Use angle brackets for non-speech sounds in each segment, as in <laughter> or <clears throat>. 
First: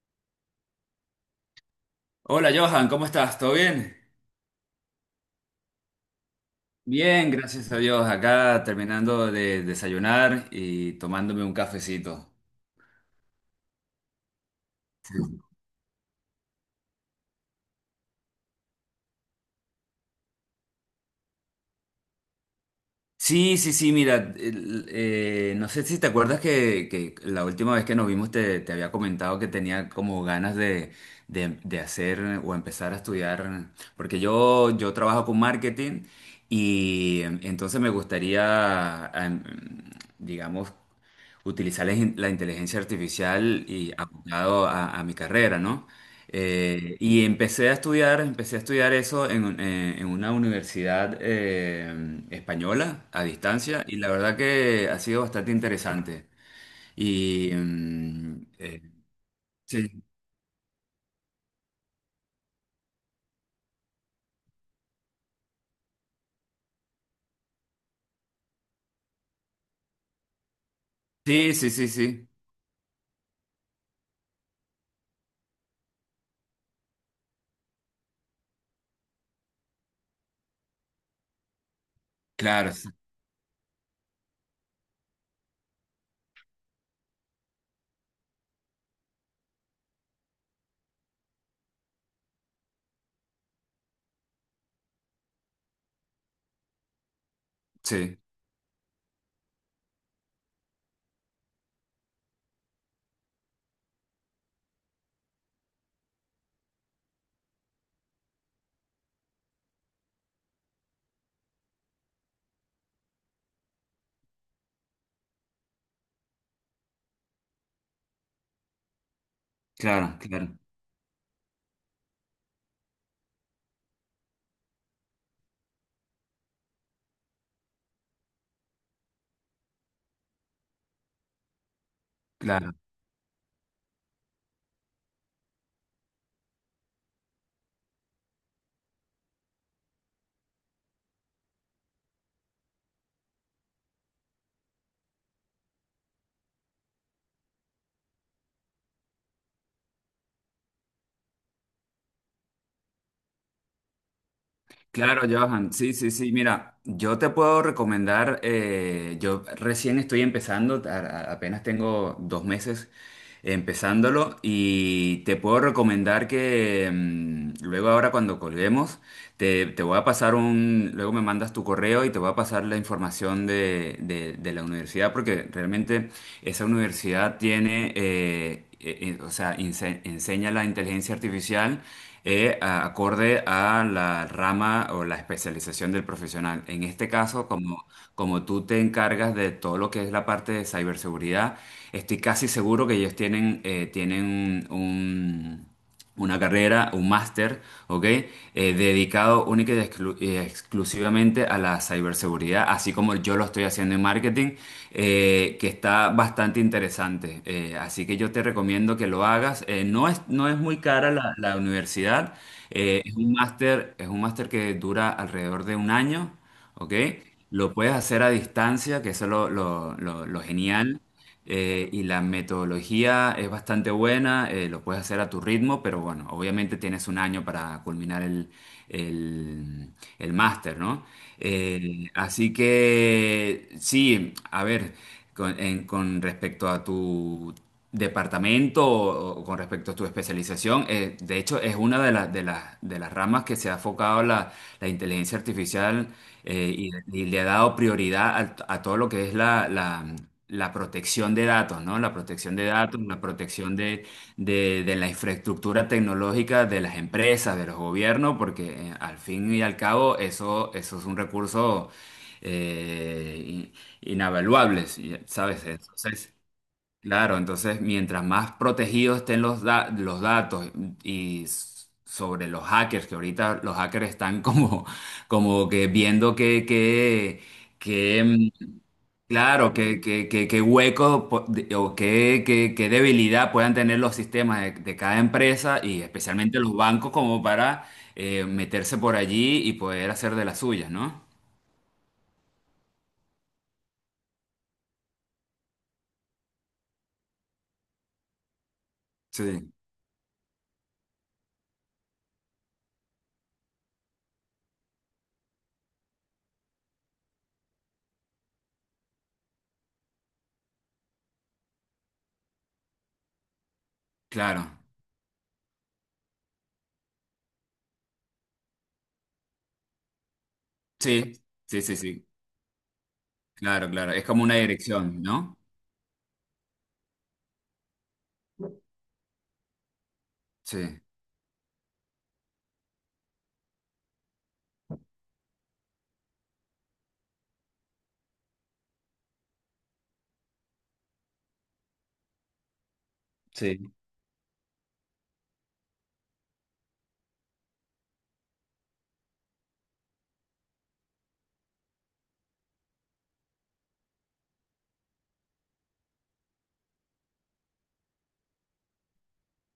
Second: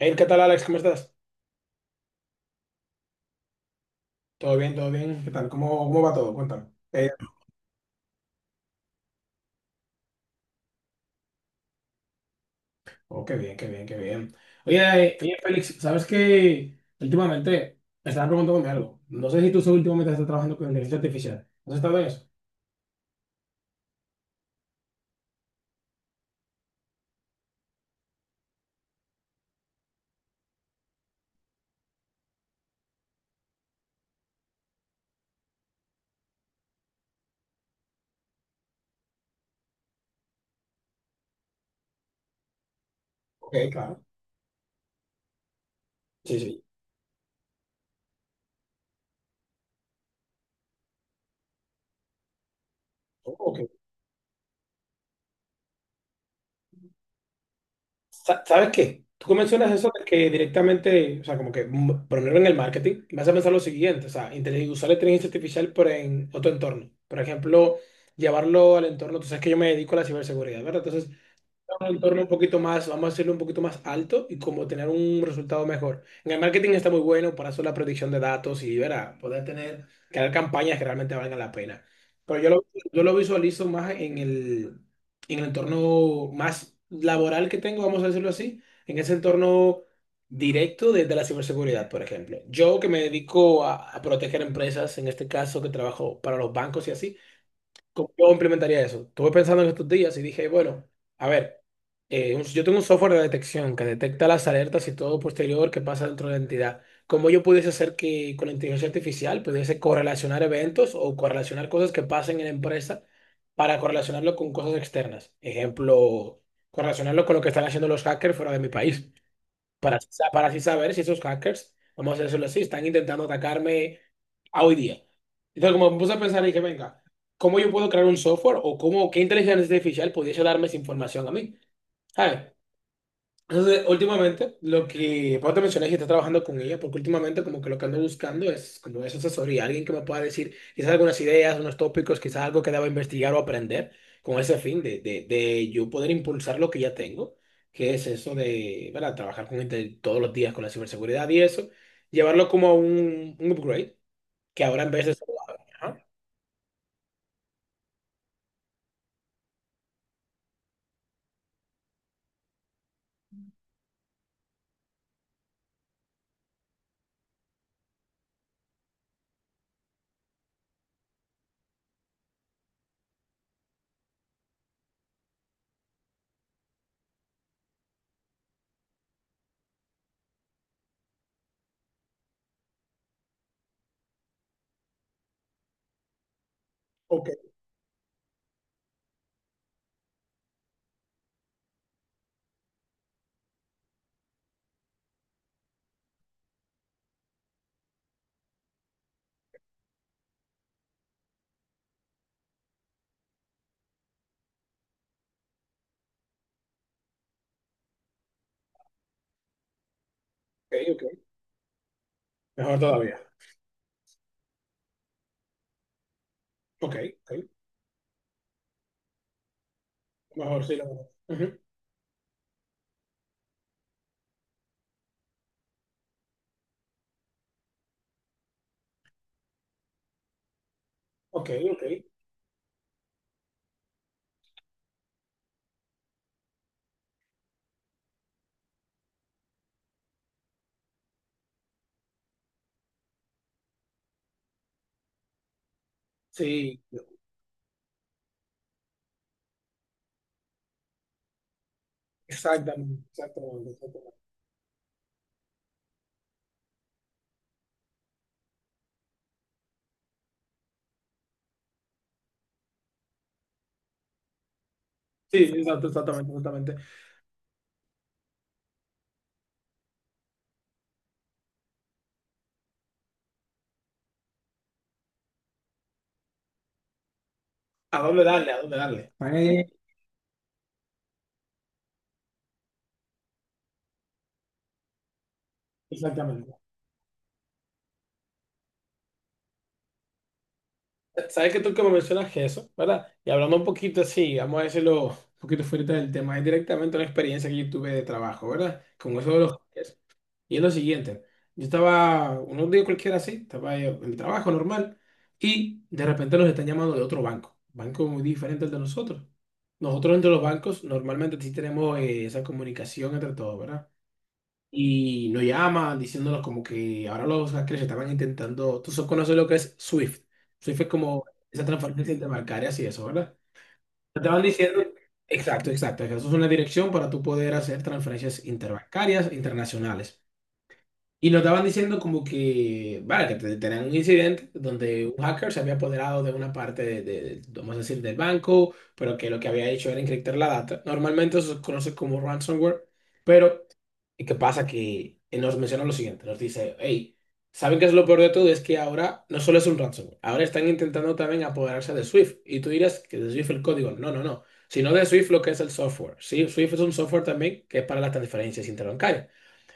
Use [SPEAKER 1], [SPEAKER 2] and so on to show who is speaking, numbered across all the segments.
[SPEAKER 1] Hey, ¿qué tal, Alex? ¿Cómo estás?
[SPEAKER 2] Hola Johan, ¿cómo estás? ¿Todo bien?
[SPEAKER 1] ¿Todo bien? ¿Todo bien? ¿Qué tal? ¿Cómo va todo? Cuéntame.
[SPEAKER 2] Bien, gracias a Dios. Acá terminando de desayunar y tomándome un cafecito.
[SPEAKER 1] Oh, qué bien, qué bien, qué bien. Oye, Félix, ¿sabes qué? Últimamente me estaba preguntándome algo. No sé si tú últimamente estás trabajando con inteligencia artificial. ¿Has estado en eso?
[SPEAKER 2] Sí, sí, sí, mira, no sé si te acuerdas que la última vez que nos vimos te había comentado que tenía como ganas de hacer o empezar a estudiar, porque yo trabajo con marketing y entonces me gustaría, digamos, utilizar la inteligencia
[SPEAKER 1] Ok,
[SPEAKER 2] artificial y
[SPEAKER 1] claro.
[SPEAKER 2] aplicado a mi carrera, ¿no?
[SPEAKER 1] Sí, sí.
[SPEAKER 2] Y empecé a estudiar eso en, en una universidad española a
[SPEAKER 1] Oh, ok.
[SPEAKER 2] distancia y la verdad que ha sido bastante interesante. Y
[SPEAKER 1] ¿Sabes qué? Tú mencionas eso
[SPEAKER 2] sí,
[SPEAKER 1] de que directamente, o sea, como que ponerlo en el marketing. Vas a pensar lo siguiente, o sea, usar la inteligencia artificial pero en otro entorno. Por ejemplo, llevarlo al entorno. Tú sabes que yo me dedico a la ciberseguridad, ¿verdad? Entonces,
[SPEAKER 2] sí, sí,
[SPEAKER 1] un
[SPEAKER 2] sí,
[SPEAKER 1] entorno un
[SPEAKER 2] sí,
[SPEAKER 1] poquito más, vamos a hacerlo un poquito más alto y como tener un resultado mejor. En el marketing está muy bueno para hacer la predicción de datos y verá, poder tener, crear campañas que realmente valgan la pena. Pero yo lo,
[SPEAKER 2] claro,
[SPEAKER 1] yo lo visualizo más en el entorno más laboral que tengo, vamos a decirlo así, en ese entorno directo desde la ciberseguridad, por ejemplo. Yo que me dedico a proteger empresas, en este caso que trabajo para los bancos y así. ¿Cómo
[SPEAKER 2] sí,
[SPEAKER 1] yo implementaría eso? Estuve pensando en estos días y dije, bueno, a ver, yo tengo un software de detección que detecta las alertas y todo posterior que pasa dentro de la entidad. ¿Cómo yo pudiese hacer que con la inteligencia artificial pudiese correlacionar eventos o correlacionar cosas que pasen en la empresa para correlacionarlo con cosas externas? Ejemplo, correlacionarlo con lo que están haciendo los hackers fuera de mi país para,
[SPEAKER 2] claro,
[SPEAKER 1] para
[SPEAKER 2] claro,
[SPEAKER 1] así saber si esos hackers, vamos a decirlo así, están intentando atacarme a hoy día. Entonces, como me puse a pensar, dije, venga, ¿cómo yo puedo crear un software o cómo, qué inteligencia artificial pudiese darme esa información a mí? ¿Sabes?
[SPEAKER 2] claro.
[SPEAKER 1] Entonces, últimamente, lo que vos te mencioné que estás trabajando con ella, porque últimamente como que lo que ando buscando es como esa asesoría, alguien que me pueda decir quizás algunas ideas, unos tópicos, quizás algo que deba investigar o aprender con ese fin de yo poder impulsar lo que ya tengo, que es eso de, ¿verdad? Trabajar con gente todos los días con la ciberseguridad y eso, llevarlo como a un upgrade, que ahora en vez de...
[SPEAKER 2] Claro, Johan, sí,
[SPEAKER 1] Ajá.
[SPEAKER 2] sí, sí. Mira, yo te puedo recomendar, yo recién estoy empezando, apenas tengo 2 meses empezándolo y te puedo recomendar que luego ahora cuando colguemos te, te voy a pasar un, luego me mandas tu correo y te voy a pasar la información de la universidad porque realmente esa universidad tiene, o sea, enseña la inteligencia artificial acorde a la rama o la especialización del profesional. En este
[SPEAKER 1] Ok,
[SPEAKER 2] caso, como, como tú te encargas de todo lo que es la parte de ciberseguridad, estoy casi seguro que ellos tienen, tienen un una carrera, un máster, ¿ok? Dedicado única y exclusivamente a la ciberseguridad, así como yo lo estoy haciendo en marketing, que está bastante interesante. Así que yo te recomiendo que lo hagas. No es muy
[SPEAKER 1] ok,
[SPEAKER 2] cara
[SPEAKER 1] ok.
[SPEAKER 2] la universidad.
[SPEAKER 1] Mejor
[SPEAKER 2] Es
[SPEAKER 1] todavía.
[SPEAKER 2] un máster, es un máster que dura alrededor de 1 año, ¿ok?
[SPEAKER 1] Ok, ok.
[SPEAKER 2] Lo puedes hacer a distancia, que eso es lo
[SPEAKER 1] Mejor sí, la
[SPEAKER 2] genial
[SPEAKER 1] verdad. Ujú.
[SPEAKER 2] y la metodología es bastante buena, lo puedes hacer a tu ritmo, pero bueno, obviamente tienes 1 año para culminar el, el máster, ¿no?
[SPEAKER 1] Ok, ok.
[SPEAKER 2] Así que sí, a ver, con respecto a tu departamento o con respecto a tu especialización, de hecho es una las de las ramas que se ha enfocado la inteligencia artificial
[SPEAKER 1] Sí.
[SPEAKER 2] y le ha dado prioridad a todo lo que es la protección de datos, ¿no? La protección de datos,
[SPEAKER 1] Exactamente,
[SPEAKER 2] la
[SPEAKER 1] exactamente,
[SPEAKER 2] protección
[SPEAKER 1] exactamente.
[SPEAKER 2] de la infraestructura tecnológica de las empresas, de los gobiernos, porque al fin y al cabo eso, eso es un recurso eh, in- inavaluable,
[SPEAKER 1] Sí,
[SPEAKER 2] ¿sabes?
[SPEAKER 1] exacto, exactamente,
[SPEAKER 2] Entonces,
[SPEAKER 1] exactamente.
[SPEAKER 2] claro, entonces mientras más protegidos estén los datos y sobre los hackers, que ahorita los hackers están como, como que viendo que
[SPEAKER 1] ¿A dónde darle? ¿A dónde darle?
[SPEAKER 2] claro, qué hueco po- de- o qué debilidad puedan tener los sistemas de cada empresa y
[SPEAKER 1] Exactamente.
[SPEAKER 2] especialmente los bancos como para meterse por allí y poder hacer de las suyas, ¿no?
[SPEAKER 1] Sabes que tú que me mencionas que eso, ¿verdad? Y hablando un poquito así, vamos a decirlo un poquito fuera del tema, es directamente una experiencia que yo tuve de trabajo, ¿verdad? Con eso de los
[SPEAKER 2] Sí,
[SPEAKER 1] hackers. Y es lo siguiente, yo estaba unos días cualquiera así, estaba ahí en el trabajo normal y de repente nos están llamando de otro banco, banco muy diferente al de nosotros. Nosotros entre los bancos normalmente sí tenemos esa comunicación entre todos, ¿verdad?
[SPEAKER 2] claro.
[SPEAKER 1] Y lo llama diciéndonos como que ahora los hackers estaban intentando, tú solo conoces lo que es Swift. Swift es como
[SPEAKER 2] Sí,
[SPEAKER 1] esa
[SPEAKER 2] sí, sí,
[SPEAKER 1] transferencia
[SPEAKER 2] sí.
[SPEAKER 1] interbancaria y eso, ¿verdad?
[SPEAKER 2] Claro, claro.
[SPEAKER 1] Te
[SPEAKER 2] Es
[SPEAKER 1] estaban
[SPEAKER 2] como una
[SPEAKER 1] diciendo,
[SPEAKER 2] dirección, ¿no?
[SPEAKER 1] exacto, exacto, que eso es una dirección para tú poder hacer transferencias interbancarias internacionales.
[SPEAKER 2] Sí,
[SPEAKER 1] Y nos estaban diciendo como que, vale, que tenían un incidente donde un hacker se había apoderado de una parte vamos a decir, del banco, pero que lo que había hecho era encriptar la data. Normalmente eso se conoce como ransomware, pero
[SPEAKER 2] sí,
[SPEAKER 1] ¿y ¿qué pasa? Que nos menciona lo siguiente, nos dice, hey, ¿saben qué es lo peor de todo? Es que ahora no solo es un ransomware, ahora están intentando también apoderarse de Swift. Y tú dirás que de Swift el código, no, no, no, sino de Swift lo que es el software. Sí, Swift es un software también que es para las transferencias interbancarias.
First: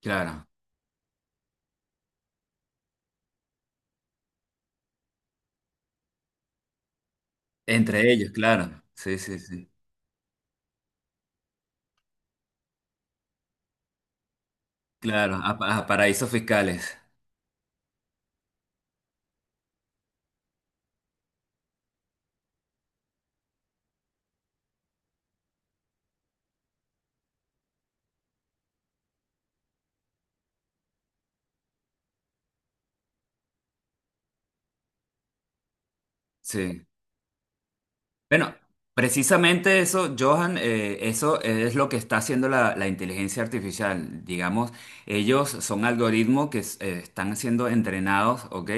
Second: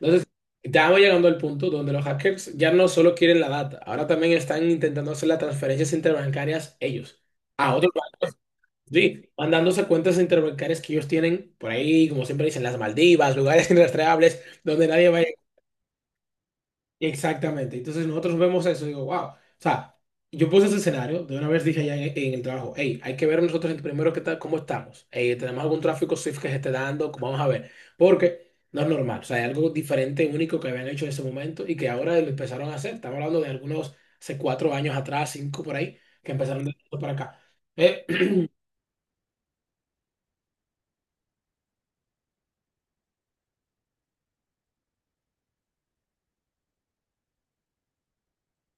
[SPEAKER 1] Entonces,
[SPEAKER 2] claro.
[SPEAKER 1] estamos llegando al punto donde los hackers ya no solo quieren la data, ahora también están intentando hacer las transferencias interbancarias ellos, a otros
[SPEAKER 2] Entre
[SPEAKER 1] bancos,
[SPEAKER 2] ellos, claro. Sí,
[SPEAKER 1] sí,
[SPEAKER 2] sí, sí.
[SPEAKER 1] mandándose cuentas interbancarias que ellos tienen por ahí, como siempre dicen, las Maldivas, lugares <laughs> inrastreables donde nadie va a
[SPEAKER 2] Claro, a paraísos fiscales.
[SPEAKER 1] exactamente. Entonces nosotros vemos eso y digo, wow. O sea, yo puse ese escenario, de una vez dije allá en el trabajo, hey, hay que ver nosotros primero qué tal, cómo estamos. Hey, tenemos algún tráfico Swift que se esté dando, vamos a ver. Porque no es normal. O sea, hay algo diferente, único que habían hecho en ese momento y que ahora lo empezaron a hacer. Estamos hablando de algunos, hace 4 años atrás, cinco por ahí, que empezaron de
[SPEAKER 2] Sí.
[SPEAKER 1] esto para acá. Eh,
[SPEAKER 2] Bueno, precisamente eso, Johan, eso es lo que está haciendo la inteligencia artificial. Digamos, ellos son algoritmos que están siendo entrenados, ¿ok?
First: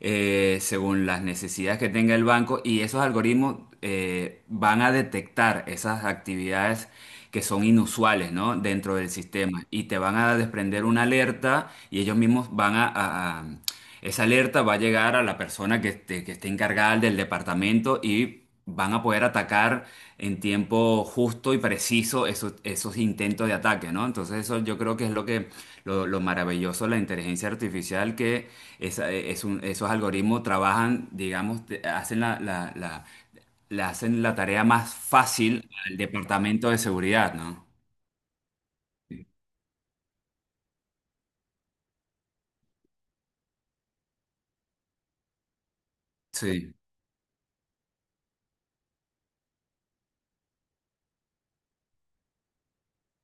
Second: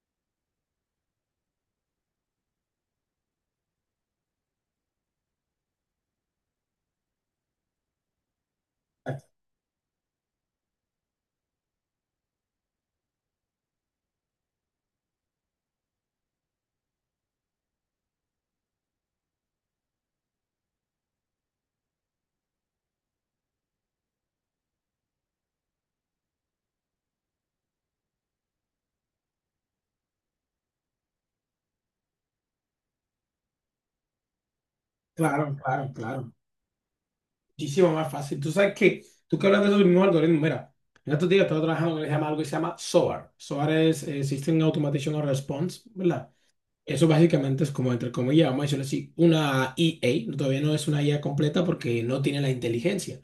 [SPEAKER 2] Según las necesidades que tenga el banco y esos algoritmos van a detectar esas actividades que son inusuales, ¿no? Dentro del
[SPEAKER 1] <clears throat>
[SPEAKER 2] sistema y te van a desprender una alerta y ellos mismos van esa alerta va a llegar a la persona que esté encargada del departamento y van a poder atacar en tiempo justo y preciso esos, esos intentos de ataque, ¿no? Entonces eso yo creo que es lo que lo maravilloso de la inteligencia artificial, que esos algoritmos trabajan, digamos, hacen le hacen la tarea más
[SPEAKER 1] claro,
[SPEAKER 2] fácil
[SPEAKER 1] claro,
[SPEAKER 2] al
[SPEAKER 1] claro.
[SPEAKER 2] departamento de seguridad, ¿no?
[SPEAKER 1] Muchísimo más fácil. Tú sabes que, tú que hablas de esos mismos algoritmos, mira, en estos días estaba trabajando en lo que algo que se llama SOAR. SOAR es System Automation and Response, ¿verdad?
[SPEAKER 2] Sí.
[SPEAKER 1] Eso básicamente es como, entre comillas, vamos a decirlo así, una EA, todavía no es una IA completa porque no tiene la inteligencia.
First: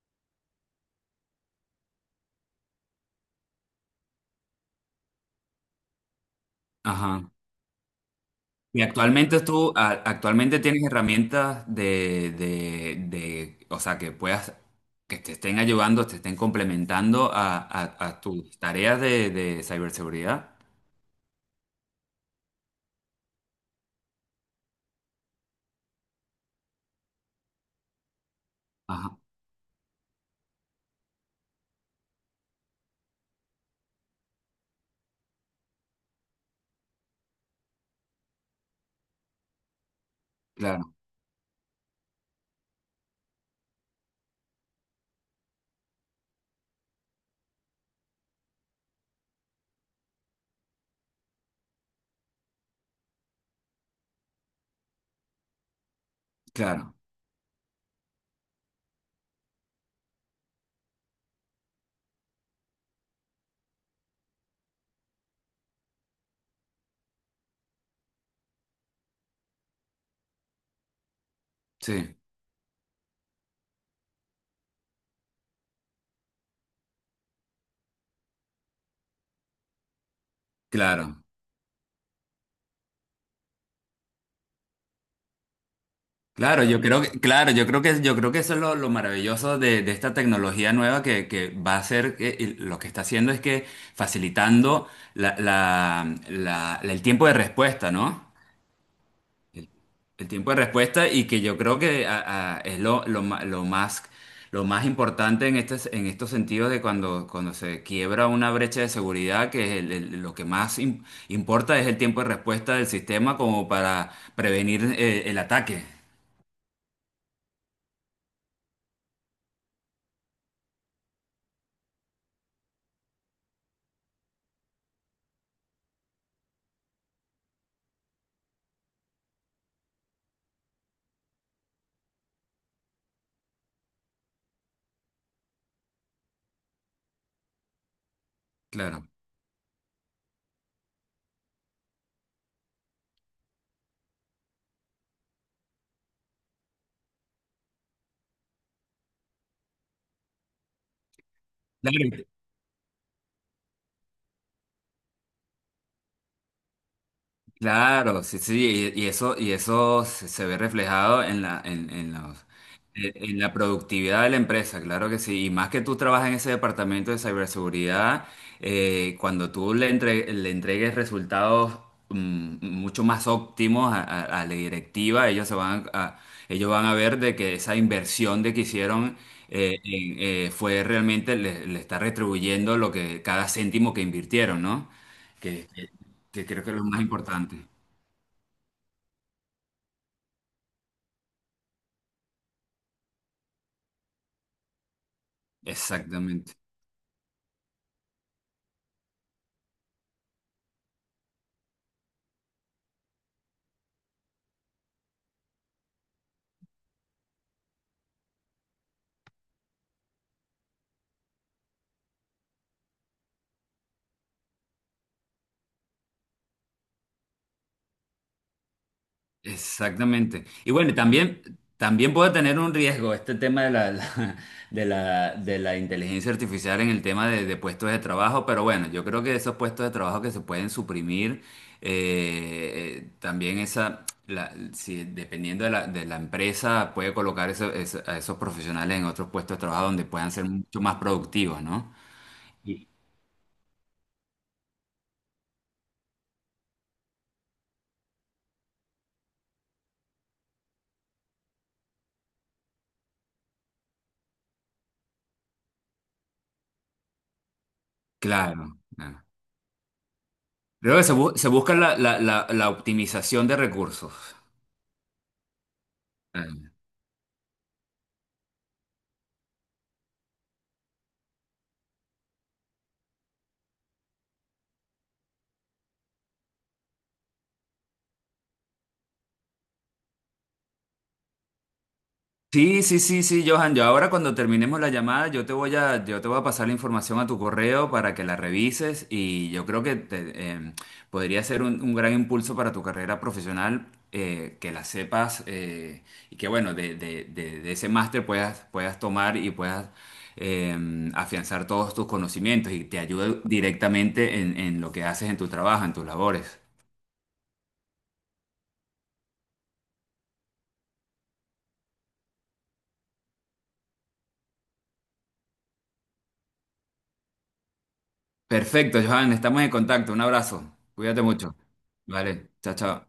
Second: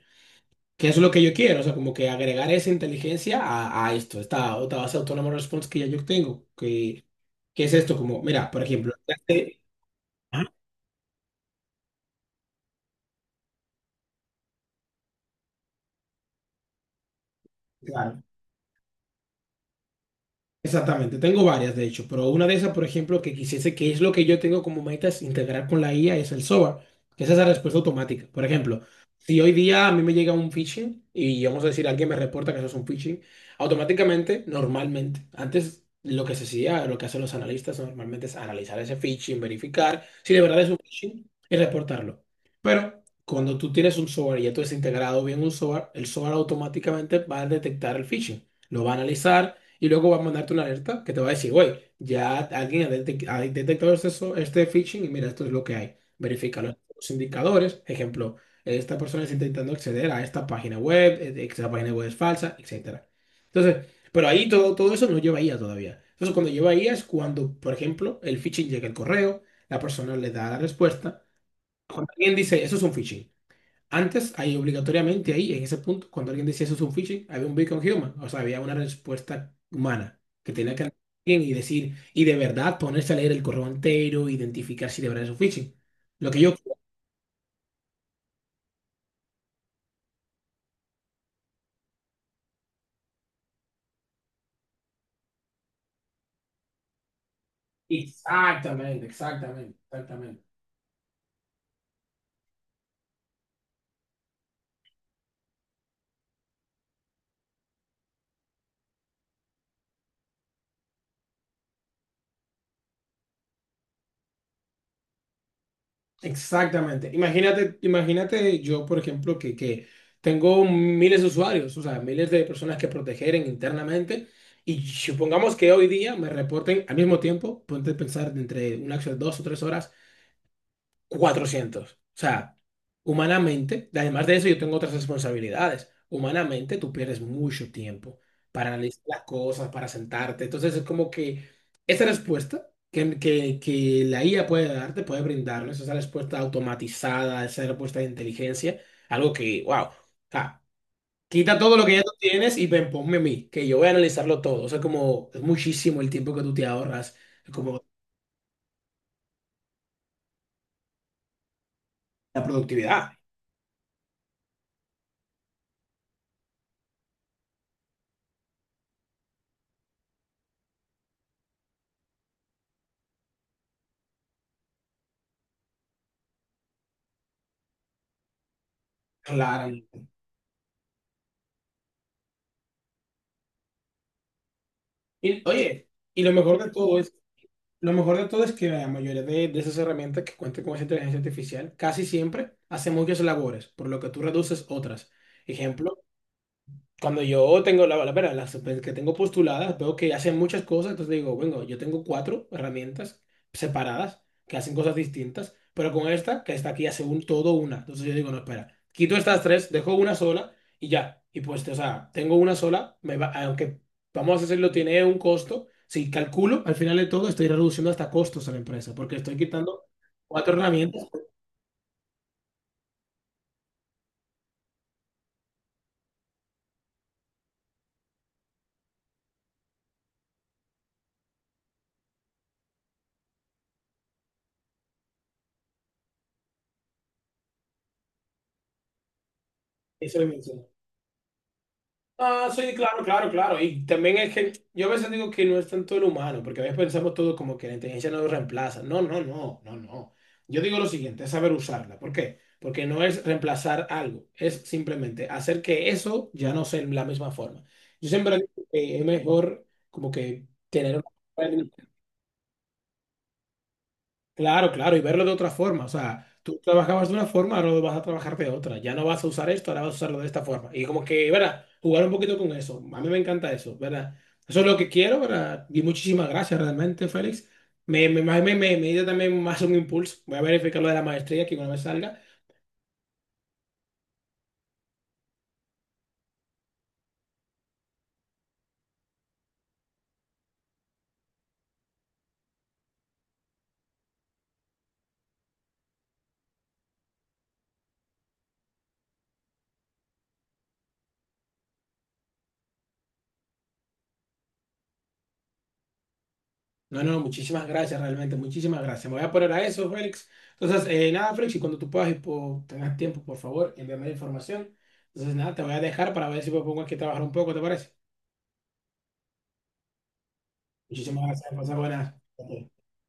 [SPEAKER 1] Que eso es lo que yo quiero, o sea, como que agregar esa inteligencia a esto, esta otra base autónoma de response que ya yo tengo, que,
[SPEAKER 2] Ajá.
[SPEAKER 1] qué es esto, como, mira, por
[SPEAKER 2] Y
[SPEAKER 1] ejemplo, ya
[SPEAKER 2] actualmente
[SPEAKER 1] sé- Ajá.
[SPEAKER 2] actualmente tienes herramientas o sea, que puedas, que te estén ayudando, te estén complementando a
[SPEAKER 1] Claro.
[SPEAKER 2] tus tareas de ciberseguridad.
[SPEAKER 1] Exactamente, tengo varias de hecho, pero una de esas, por ejemplo, que quisiese, que es lo que yo tengo como meta es integrar con la IA, es el SOAR, que es esa respuesta automática. Por ejemplo,
[SPEAKER 2] Ajá,
[SPEAKER 1] si hoy día a mí me llega un phishing y vamos a decir, alguien me reporta que eso es un phishing, automáticamente, normalmente, antes lo que se hacía, lo que hacen los analistas normalmente es analizar ese phishing, verificar si de verdad es un
[SPEAKER 2] claro,
[SPEAKER 1] phishing y reportarlo. Pero cuando tú tienes un SOAR y ya tú has integrado bien un SOAR, el SOAR automáticamente va a detectar el phishing, lo va a analizar y luego va a mandarte una alerta que te va a decir, güey, ya alguien ha, ha detectado este, este phishing y mira, esto es lo que hay. Verifica
[SPEAKER 2] claro,
[SPEAKER 1] los indicadores. Ejemplo, esta persona está intentando acceder a esta página web es falsa, etcétera. Entonces, pero ahí todo, todo eso no lleva IA todavía. Entonces, cuando lleva IA es cuando, por ejemplo, el phishing llega al correo, la persona le da la respuesta. Cuando
[SPEAKER 2] sí,
[SPEAKER 1] alguien dice, eso es un phishing. Antes, ahí obligatoriamente, ahí, en ese punto, cuando alguien decía eso es un phishing, había un beacon human, o sea, había una respuesta humana que tenía que andar
[SPEAKER 2] claro.
[SPEAKER 1] bien y decir, y de verdad ponerse a leer el correo entero, identificar si de verdad es un phishing. Lo que yo...
[SPEAKER 2] Claro, yo creo que, claro, yo creo que eso es lo maravilloso de esta tecnología nueva que va a ser, y lo que está haciendo es que facilitando el tiempo de respuesta, ¿no?
[SPEAKER 1] Exactamente, exactamente,
[SPEAKER 2] El
[SPEAKER 1] exactamente.
[SPEAKER 2] tiempo de respuesta y que yo creo que es lo más importante en, este, en estos sentidos de cuando, cuando se quiebra una brecha de seguridad, que es lo que más importa es el tiempo de respuesta del sistema como para prevenir el ataque.
[SPEAKER 1] Exactamente. Imagínate, imagínate yo, por ejemplo, que tengo miles de usuarios, o sea, miles de personas que proteger internamente. Y supongamos que hoy día me reporten al mismo tiempo, ponte a pensar de entre una, dos o tres horas, 400. O sea, humanamente, además de eso, yo tengo otras responsabilidades. Humanamente, tú pierdes mucho tiempo para analizar
[SPEAKER 2] Claro.
[SPEAKER 1] las cosas, para sentarte. Entonces, es como que esa respuesta que la IA puede darte, puede brindarnos, esa respuesta automatizada, esa respuesta de inteligencia, algo que, wow, quita todo lo que ya tú
[SPEAKER 2] Claro,
[SPEAKER 1] tienes y ven, ponme a mí, que yo voy a analizarlo todo. O sea, como es muchísimo el tiempo que tú te ahorras, como
[SPEAKER 2] claro, sí, sí, y eso se ve reflejado en en los-
[SPEAKER 1] la productividad.
[SPEAKER 2] en la productividad de la empresa, claro que sí. Y más que tú trabajas en ese departamento de ciberseguridad, cuando tú le, le entregues resultados mucho más óptimos a, a la directiva, ellos se van a, ellos van a ver de que esa inversión de que hicieron
[SPEAKER 1] Claro.
[SPEAKER 2] fue realmente le, le está retribuyendo lo que cada céntimo que invirtieron, ¿no?
[SPEAKER 1] Y,
[SPEAKER 2] que
[SPEAKER 1] oye,
[SPEAKER 2] que-
[SPEAKER 1] y lo
[SPEAKER 2] que
[SPEAKER 1] mejor
[SPEAKER 2] creo
[SPEAKER 1] de
[SPEAKER 2] que es lo
[SPEAKER 1] todo
[SPEAKER 2] más
[SPEAKER 1] es,
[SPEAKER 2] importante.
[SPEAKER 1] lo mejor de todo es que la mayoría de esas herramientas que cuentan con esa inteligencia artificial casi siempre hacen muchas labores, por lo que tú reduces otras. Ejemplo,
[SPEAKER 2] Exactamente,
[SPEAKER 1] cuando yo tengo verdad, las pues, que tengo postuladas, veo que hacen muchas cosas, entonces digo, bueno, yo tengo cuatro herramientas separadas que hacen cosas distintas, pero con esta, que está aquí hace un todo una. Entonces yo digo, no, espera, quito estas tres, dejo una sola y ya. Y pues, o sea, tengo una sola, me va, aunque vamos a decirlo, tiene un costo. Si calculo, al final de todo, estoy reduciendo hasta costos a la empresa, porque estoy quitando
[SPEAKER 2] exactamente.
[SPEAKER 1] cuatro
[SPEAKER 2] Y bueno,
[SPEAKER 1] herramientas.
[SPEAKER 2] también, también puede tener un riesgo este tema de <laughs> la- de la, de la inteligencia artificial en el tema de puestos de trabajo, pero bueno, yo creo que esos puestos de trabajo que se pueden suprimir, también esa, la, si, dependiendo de de la empresa, puede colocar a esos profesionales en otros puestos de trabajo donde
[SPEAKER 1] Eso es
[SPEAKER 2] puedan ser mucho más productivos, ¿no?
[SPEAKER 1] ah, sí,
[SPEAKER 2] Y-
[SPEAKER 1] claro, claro, claro. Y también es que yo a veces digo que no es tanto el humano, porque a veces pensamos todo como que la inteligencia nos reemplaza. No, no, no, no, no. Yo digo lo siguiente, es saber usarla. ¿Por qué? Porque no es reemplazar algo, es simplemente hacer que eso ya no sea en la misma forma. Yo siempre digo
[SPEAKER 2] claro,
[SPEAKER 1] que es
[SPEAKER 2] claro.
[SPEAKER 1] mejor como que tener
[SPEAKER 2] Creo que se, se busca
[SPEAKER 1] una
[SPEAKER 2] la optimización de recursos.
[SPEAKER 1] claro, claro, y verlo de otra forma. O sea, tú
[SPEAKER 2] Claro.
[SPEAKER 1] trabajabas de una forma, ahora lo vas a trabajar de otra. Ya no vas a usar esto, ahora vas a usarlo de esta forma. Y como que, ¿verdad? Jugar un poquito con eso. A mí me encanta eso, ¿verdad? Eso es lo que quiero, ¿verdad? Y muchísimas gracias realmente, Félix. Me dio también más un impulso. Voy a verificar lo de la maestría que una vez salga.
[SPEAKER 2] Sí, sí, sí, sí, Johan. Yo ahora cuando terminemos la llamada, yo te voy a, yo te voy a pasar la información a tu correo para que la revises y yo creo que te, podría ser un gran impulso para tu carrera profesional que la sepas y que bueno, de ese máster puedas, puedas tomar y puedas eh, afianzar todos tus conocimientos y te ayude directamente en lo que haces en tu trabajo, en tus labores.
[SPEAKER 1] No, no, muchísimas gracias realmente, muchísimas gracias. Me voy a poner a eso, Félix. Entonces, nada, Félix, y cuando tú puedas y tengas tiempo, por favor, envíame la información. Entonces, nada, te voy a dejar para ver si me pongo aquí a trabajar un poco, ¿te parece?
[SPEAKER 2] Perfecto, Johan. Estamos en contacto. Un abrazo. Cuídate
[SPEAKER 1] Muchísimas gracias,
[SPEAKER 2] mucho.
[SPEAKER 1] pasa buenas.
[SPEAKER 2] Vale,
[SPEAKER 1] Ok.
[SPEAKER 2] chao, chao.